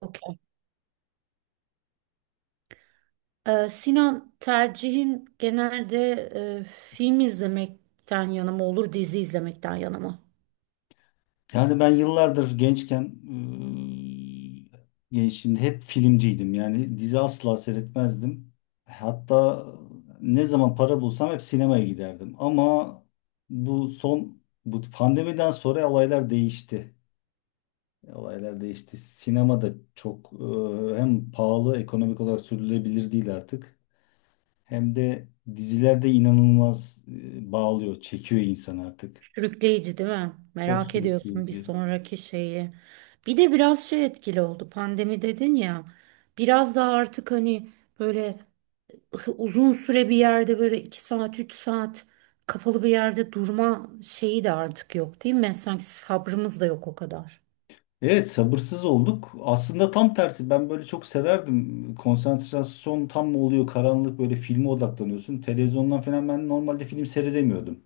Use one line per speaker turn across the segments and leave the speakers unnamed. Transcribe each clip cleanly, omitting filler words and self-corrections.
Okey. Sinan, tercihin genelde film izlemekten yana mı olur, dizi izlemekten yana mı?
Yani ben yıllardır gençken şimdi hep filmciydim. Yani dizi asla seyretmezdim. Hatta ne zaman para bulsam hep sinemaya giderdim. Ama bu son bu pandemiden sonra olaylar değişti. Olaylar değişti. Sinema da çok hem pahalı, ekonomik olarak sürdürülebilir değil artık. Hem de dizilerde inanılmaz bağlıyor, çekiyor insan artık.
Sürükleyici değil mi?
Çok
Merak ediyorsun bir
sürükleyici.
sonraki şeyi. Bir de biraz şey etkili oldu. Pandemi dedin ya. Biraz daha artık hani böyle uzun süre bir yerde böyle iki saat, üç saat kapalı bir yerde durma şeyi de artık yok değil mi? Sanki sabrımız da yok o kadar.
Evet, sabırsız olduk. Aslında tam tersi, ben böyle çok severdim. Konsantrasyon tam mı oluyor, karanlık, böyle filme odaklanıyorsun. Televizyondan falan ben normalde film seyredemiyordum.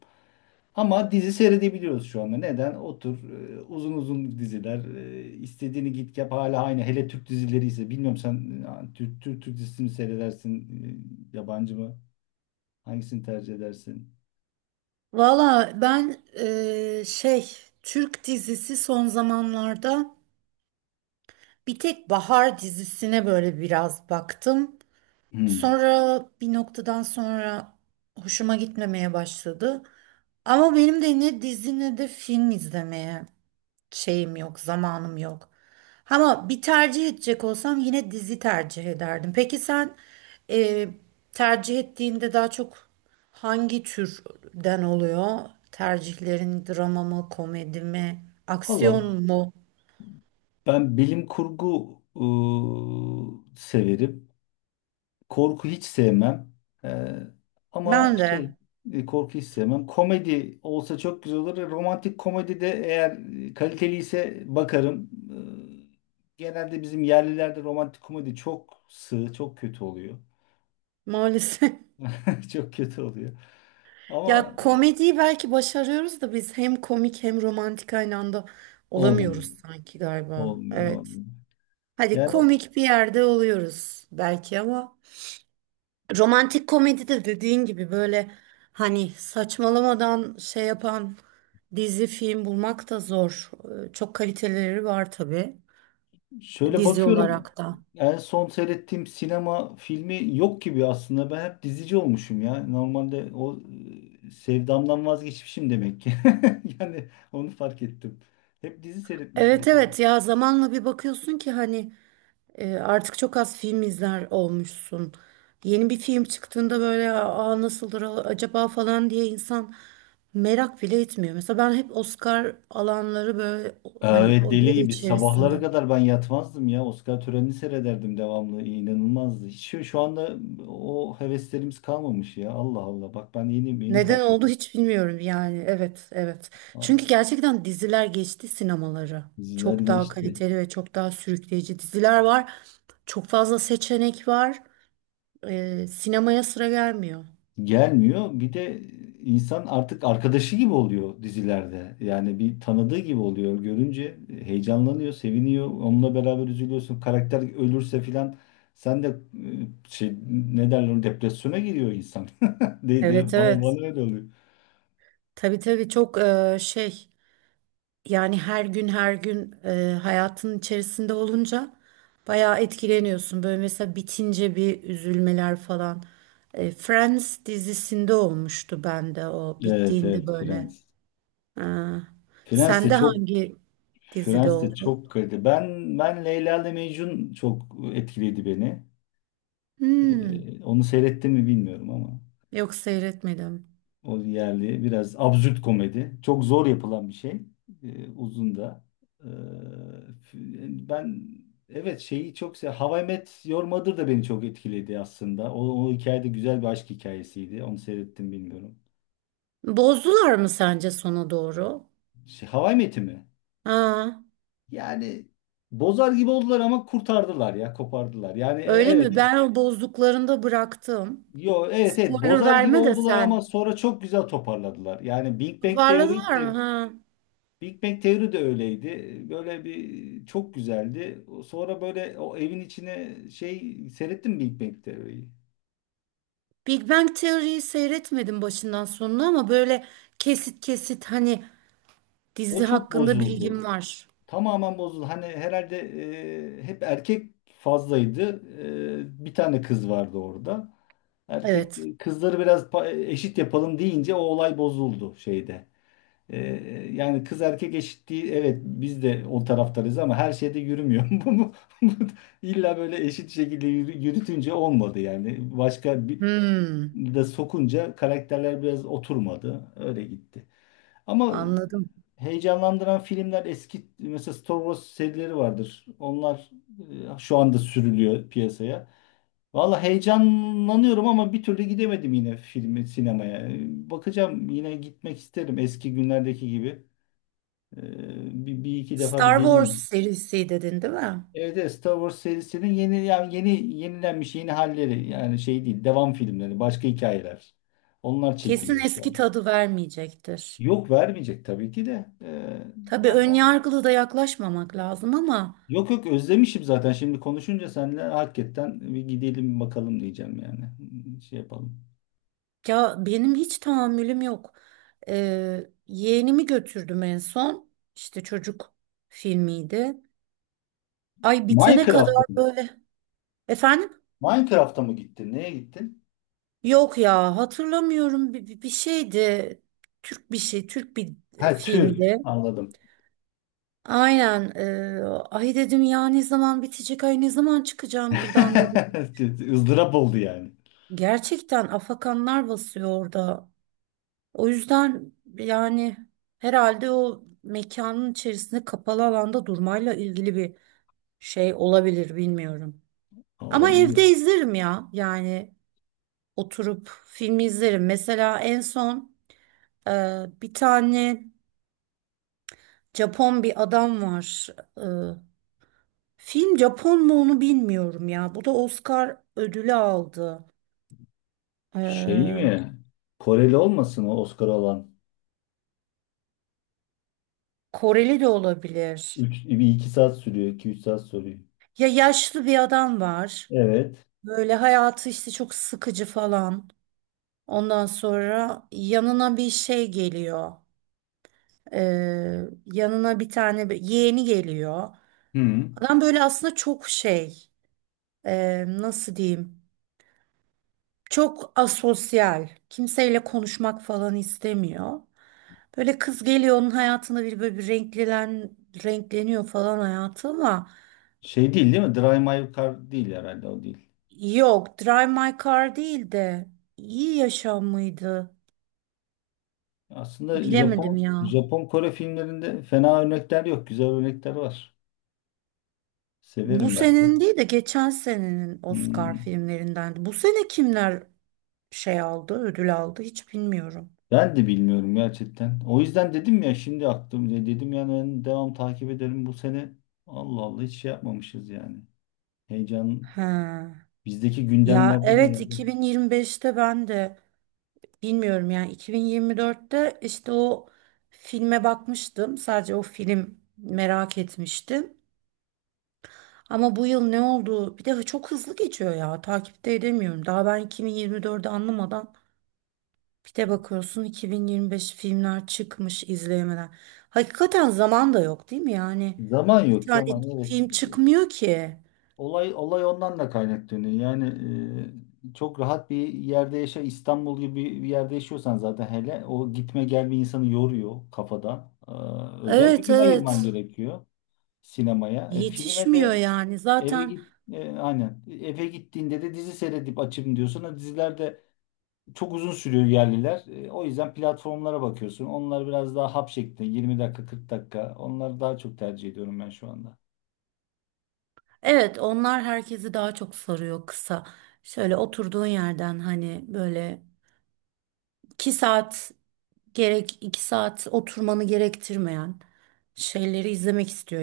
Ama dizi seyredebiliyoruz şu anda. Neden? Otur uzun uzun diziler, istediğini git yap, hala aynı. Hele Türk dizileri ise, bilmiyorum sen Türk dizisini mi seyredersin, yabancı mı? Hangisini tercih edersin?
Valla ben şey, Türk dizisi son zamanlarda bir tek Bahar dizisine böyle biraz baktım.
Hmm.
Sonra bir noktadan sonra hoşuma gitmemeye başladı. Ama benim de ne dizi ne de film izlemeye şeyim yok, zamanım yok. Ama bir tercih edecek olsam yine dizi tercih ederdim. Peki sen e, tercih ettiğinde daha çok hangi türden oluyor? Tercihlerin drama mı, komedi mi,
Valla
aksiyon mu?
ben bilim kurgu severim. Korku hiç sevmem. Ee, ama
Ben
şey,
de
korku hiç sevmem. Komedi olsa çok güzel olur. Romantik komedi de, eğer kaliteli ise, bakarım. Genelde bizim yerlilerde romantik komedi çok sığ, çok kötü oluyor.
maalesef.
Çok kötü oluyor.
Ya
Ama
komediyi belki başarıyoruz da biz hem komik hem romantik aynı anda olamıyoruz
olmuyor.
sanki galiba.
Olmuyor,
Evet.
olmuyor.
Hadi
Yani
komik bir yerde oluyoruz belki ama romantik komedide dediğin gibi böyle hani saçmalamadan şey yapan dizi film bulmak da zor. Çok kaliteleri var tabii,
şöyle
dizi
bakıyorum,
olarak da.
en son seyrettiğim sinema filmi yok gibi aslında. Ben hep dizici olmuşum ya. Normalde o sevdamdan vazgeçmişim demek ki. Yani onu fark ettim. Hep dizi seyretmişim
Evet,
aslında.
evet, ya zamanla bir bakıyorsun ki hani artık çok az film izler olmuşsun. Yeni bir film çıktığında böyle aa nasıldır acaba falan diye insan merak bile etmiyor. Mesela ben hep Oscar alanları böyle, hani
Evet,
o
deli
yıl
gibi sabahlara
içerisinde.
kadar ben yatmazdım ya. Oscar törenini seyrederdim devamlı. İnanılmazdı. Hiç şu anda o heveslerimiz kalmamış ya. Allah Allah. Bak ben yeni yeni
Neden
fark
oldu
ediyorum.
hiç bilmiyorum yani. Evet, evet. Çünkü
Aa,
gerçekten diziler geçti sinemaları.
diziler
Çok daha
geçti.
kaliteli ve çok daha sürükleyici diziler var. Çok fazla seçenek var. Sinemaya sıra gelmiyor.
Gelmiyor. Bir de insan artık arkadaşı gibi oluyor dizilerde. Yani bir tanıdığı gibi oluyor. Görünce heyecanlanıyor, seviniyor. Onunla beraber üzülüyorsun. Karakter ölürse filan sen de şey, ne derler ona, depresyona giriyor insan. Deydi.
Evet,
bana,
evet.
bana öyle oluyor.
Tabii tabii, çok şey, yani her gün her gün hayatın içerisinde olunca bayağı etkileniyorsun. Böyle mesela bitince bir üzülmeler falan. Friends dizisinde olmuştu bende, o
Evet
bittiğinde
evet,
böyle.
Friends.
Ha.
Friends de
Sende
çok,
hangi dizide
Friends de
oldu?
çok kaliteli. Ben Leyla ile Mecnun çok etkiledi beni.
Hmm.
Onu seyrettim mi bilmiyorum ama.
Yok, seyretmedim.
O yerli biraz absürt komedi. Çok zor yapılan bir şey. Uzun da. Ee, yani ben, evet, şeyi çok sev, How I Met Your Mother da beni çok etkiledi aslında. O hikaye de güzel bir aşk hikayesiydi. Onu seyrettim, bilmiyorum.
Bozdular mı sence sona doğru?
Şey, How I Met'i mi?
Ha.
Yani bozar gibi oldular ama kurtardılar ya, kopardılar. Yani e-
Öyle
evet
mi?
ins-
Ben o bozduklarında bıraktım.
Yo, evet evet,
Spoiler
bozar gibi
verme de
oldular ama
sen.
sonra çok güzel toparladılar. Yani Big Bang Theory,
Toparladılar mı? Ha.
Big Bang Theory de öyleydi. Böyle bir çok güzeldi. Sonra böyle o evin içine şey, seyrettim mi Big Bang Theory'yi.
Big Bang Theory'yi seyretmedim başından sonuna, ama böyle kesit kesit hani
O
dizi
çok
hakkında bilgim
bozuldu.
var.
Tamamen bozuldu. Hani herhalde hep erkek fazlaydı. E, bir tane kız vardı orada. Erkek
Evet.
kızları biraz pa- eşit yapalım deyince o olay bozuldu şeyde. Ee, yani kız erkek eşitliği, evet biz de o taraftarız ama her şeyde yürümüyor. Bu illa böyle eşit şekilde yürü- yürütünce olmadı yani. Başka bir
Hmm.
de sokunca karakterler biraz oturmadı. Öyle gitti. Ama
Anladım.
heyecanlandıran filmler, eski mesela Star Wars serileri vardır. Onlar şu anda sürülüyor piyasaya. Valla heyecanlanıyorum ama bir türlü gidemedim yine filmi sinemaya. Bakacağım, yine gitmek isterim eski günlerdeki gibi. Bir iki defa bir
Star Wars
deneyeyim.
serisi dedin değil mi?
Evet evet, Star Wars serisinin yeni, yani yeni yenilenmiş yeni halleri, yani şey değil, devam filmleri, başka hikayeler. Onlar
Kesin
çekiliyor şu an.
eski tadı vermeyecektir.
Yok, vermeyecek tabii ki de.
Tabii
Yani
ön
o-
yargılı da yaklaşmamak lazım, ama
yok yok, özlemişim zaten, şimdi konuşunca seninle hakikaten bir gidelim bakalım diyeceğim yani. Hmm, şey yapalım.
ya benim hiç tahammülüm yok. Yeğenimi götürdüm en son. İşte çocuk filmiydi. Ay, bitene
Minecraft'a
kadar
mı?
böyle. Efendim?
Minecraft'a mı gittin? Neye gittin?
Yok ya, hatırlamıyorum, bir şeydi. Türk bir şey, Türk bir
Ha, tür.
filmdi.
Anladım.
Aynen. Ay dedim ya ne zaman bitecek, ay ne zaman çıkacağım buradan dedim.
Izdırap oldu yani.
Gerçekten afakanlar basıyor orada. O yüzden yani herhalde o mekanın içerisinde kapalı alanda durmayla ilgili bir şey olabilir, bilmiyorum. Ama
Olabilir.
evde izlerim ya yani, oturup filmi izlerim. Mesela en son bir tane Japon bir adam var. E, Film Japon mu onu bilmiyorum ya. Bu da Oscar ödülü aldı.
Şey
E,
mi? Koreli olmasın o Oscar alan?
Koreli de olabilir.
3 bir 2 saat sürüyor, 2 üç saat sürüyor.
Ya yaşlı bir adam var.
Evet.
Böyle hayatı işte çok sıkıcı falan. Ondan sonra yanına bir şey geliyor. Yanına bir tane yeğeni geliyor.
Hı.
Adam böyle aslında çok şey, nasıl diyeyim? Çok asosyal. Kimseyle konuşmak falan istemiyor. Böyle kız geliyor, onun hayatında bir böyle bir renkleniyor falan hayatı, ama
Şey değil değil mi? Drive My Car değil herhalde, o değil.
yok, Drive My Car değil de iyi yaşam mıydı?
Aslında
Bilemedim
Japon
ya.
Japon Kore filmlerinde fena örnekler yok. Güzel örnekler var.
Bu
Severim ben de.
senenin değil de geçen senenin Oscar
Hmm.
filmlerindendi. Bu sene kimler şey aldı, ödül aldı hiç bilmiyorum.
Ben de bilmiyorum gerçekten. O yüzden dedim ya, şimdi aklım dedim, yani ben devam takip ederim bu sene. Allah Allah, hiç şey yapmamışız yani. Heyecan
Ha.
bizdeki
Ya
gündemlerden
evet,
herhalde.
2025'te ben de bilmiyorum yani, 2024'te işte o filme bakmıştım. Sadece o film merak etmiştim. Ama bu yıl ne oldu? Bir de çok hızlı geçiyor ya. Takipte edemiyorum. Daha ben 2024'ü anlamadan, bir de bakıyorsun 2025 filmler çıkmış izleyemeden. Hakikaten zaman da yok değil mi yani?
Zaman
Bir
yok,
tane
zaman, evet.
film çıkmıyor ki.
Olay ondan da kaynaklanıyor. Yani çok rahat bir yerde yaşa, İstanbul gibi bir yerde yaşıyorsan zaten, hele o gitme gel bir insanı yoruyor kafada. Özel bir
Evet,
gün ayırman
evet.
gerekiyor sinemaya. E, filme
Yetişmiyor
de
yani.
eve
Zaten
git, aynen, eve gittiğinde de dizi seyredip açayım diyorsun. O diziler de çok uzun sürüyor yerliler. E, o yüzden platformlara bakıyorsun. Onlar biraz daha hap şeklinde, 20 dakika, 40 dakika. Onları daha çok tercih ediyorum ben şu anda.
evet, onlar herkesi daha çok sarıyor, kısa. Şöyle oturduğun yerden hani böyle 2 saat, gerek 2 saat oturmanı gerektirmeyen şeyleri izlemek istiyor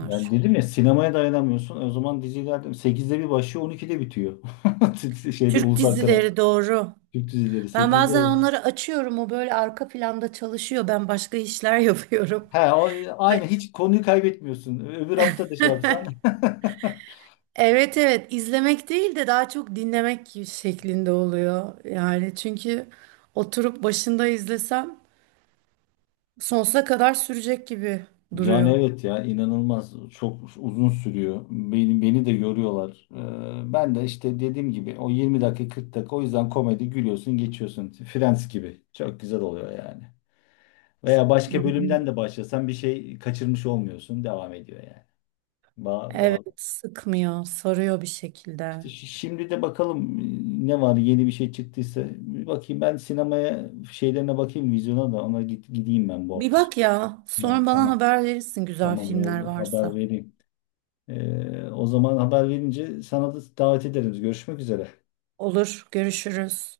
Yani dedim ya, sinemaya dayanamıyorsun. E, o zaman diziler sekizde bir başlıyor, 12'de bitiyor. Şeyde,
Türk
ulusal kanal.
dizileri, doğru.
Türk dizileri
Ben
sekizde.
bazen onları açıyorum. O böyle arka planda çalışıyor. Ben başka işler yapıyorum.
He o, aynı, hiç konuyu kaybetmiyorsun. Öbür hafta da şey yapsan.
Evet evet, izlemek değil de daha çok dinlemek şeklinde oluyor. Yani çünkü oturup başında izlesem sonsuza kadar sürecek gibi
Yani
duruyor.
evet ya, inanılmaz çok uzun sürüyor. Beni de yoruyorlar. Ben de işte dediğim gibi o 20 dakika 40 dakika, o yüzden komedi, gülüyorsun geçiyorsun. Friends gibi. Çok güzel oluyor yani. Veya başka
Doğru.
bölümden de başlasan bir şey kaçırmış olmuyorsun. Devam ediyor yani. Bağ, bağ.
Evet, sıkmıyor, sarıyor bir
İşte
şekilde.
şi- şimdi de bakalım ne var, yeni bir şey çıktıysa bir bakayım, ben sinemaya şeylerine bakayım, vizyona da ona git, gideyim ben bu
Bir
hafta sonu.
bak ya,
Yani
sonra bana
tamam
haber verirsin güzel
tamam
filmler
oldu, haber
varsa.
vereyim. O zaman haber verince sana da davet ederiz. Görüşmek üzere.
Olur, görüşürüz.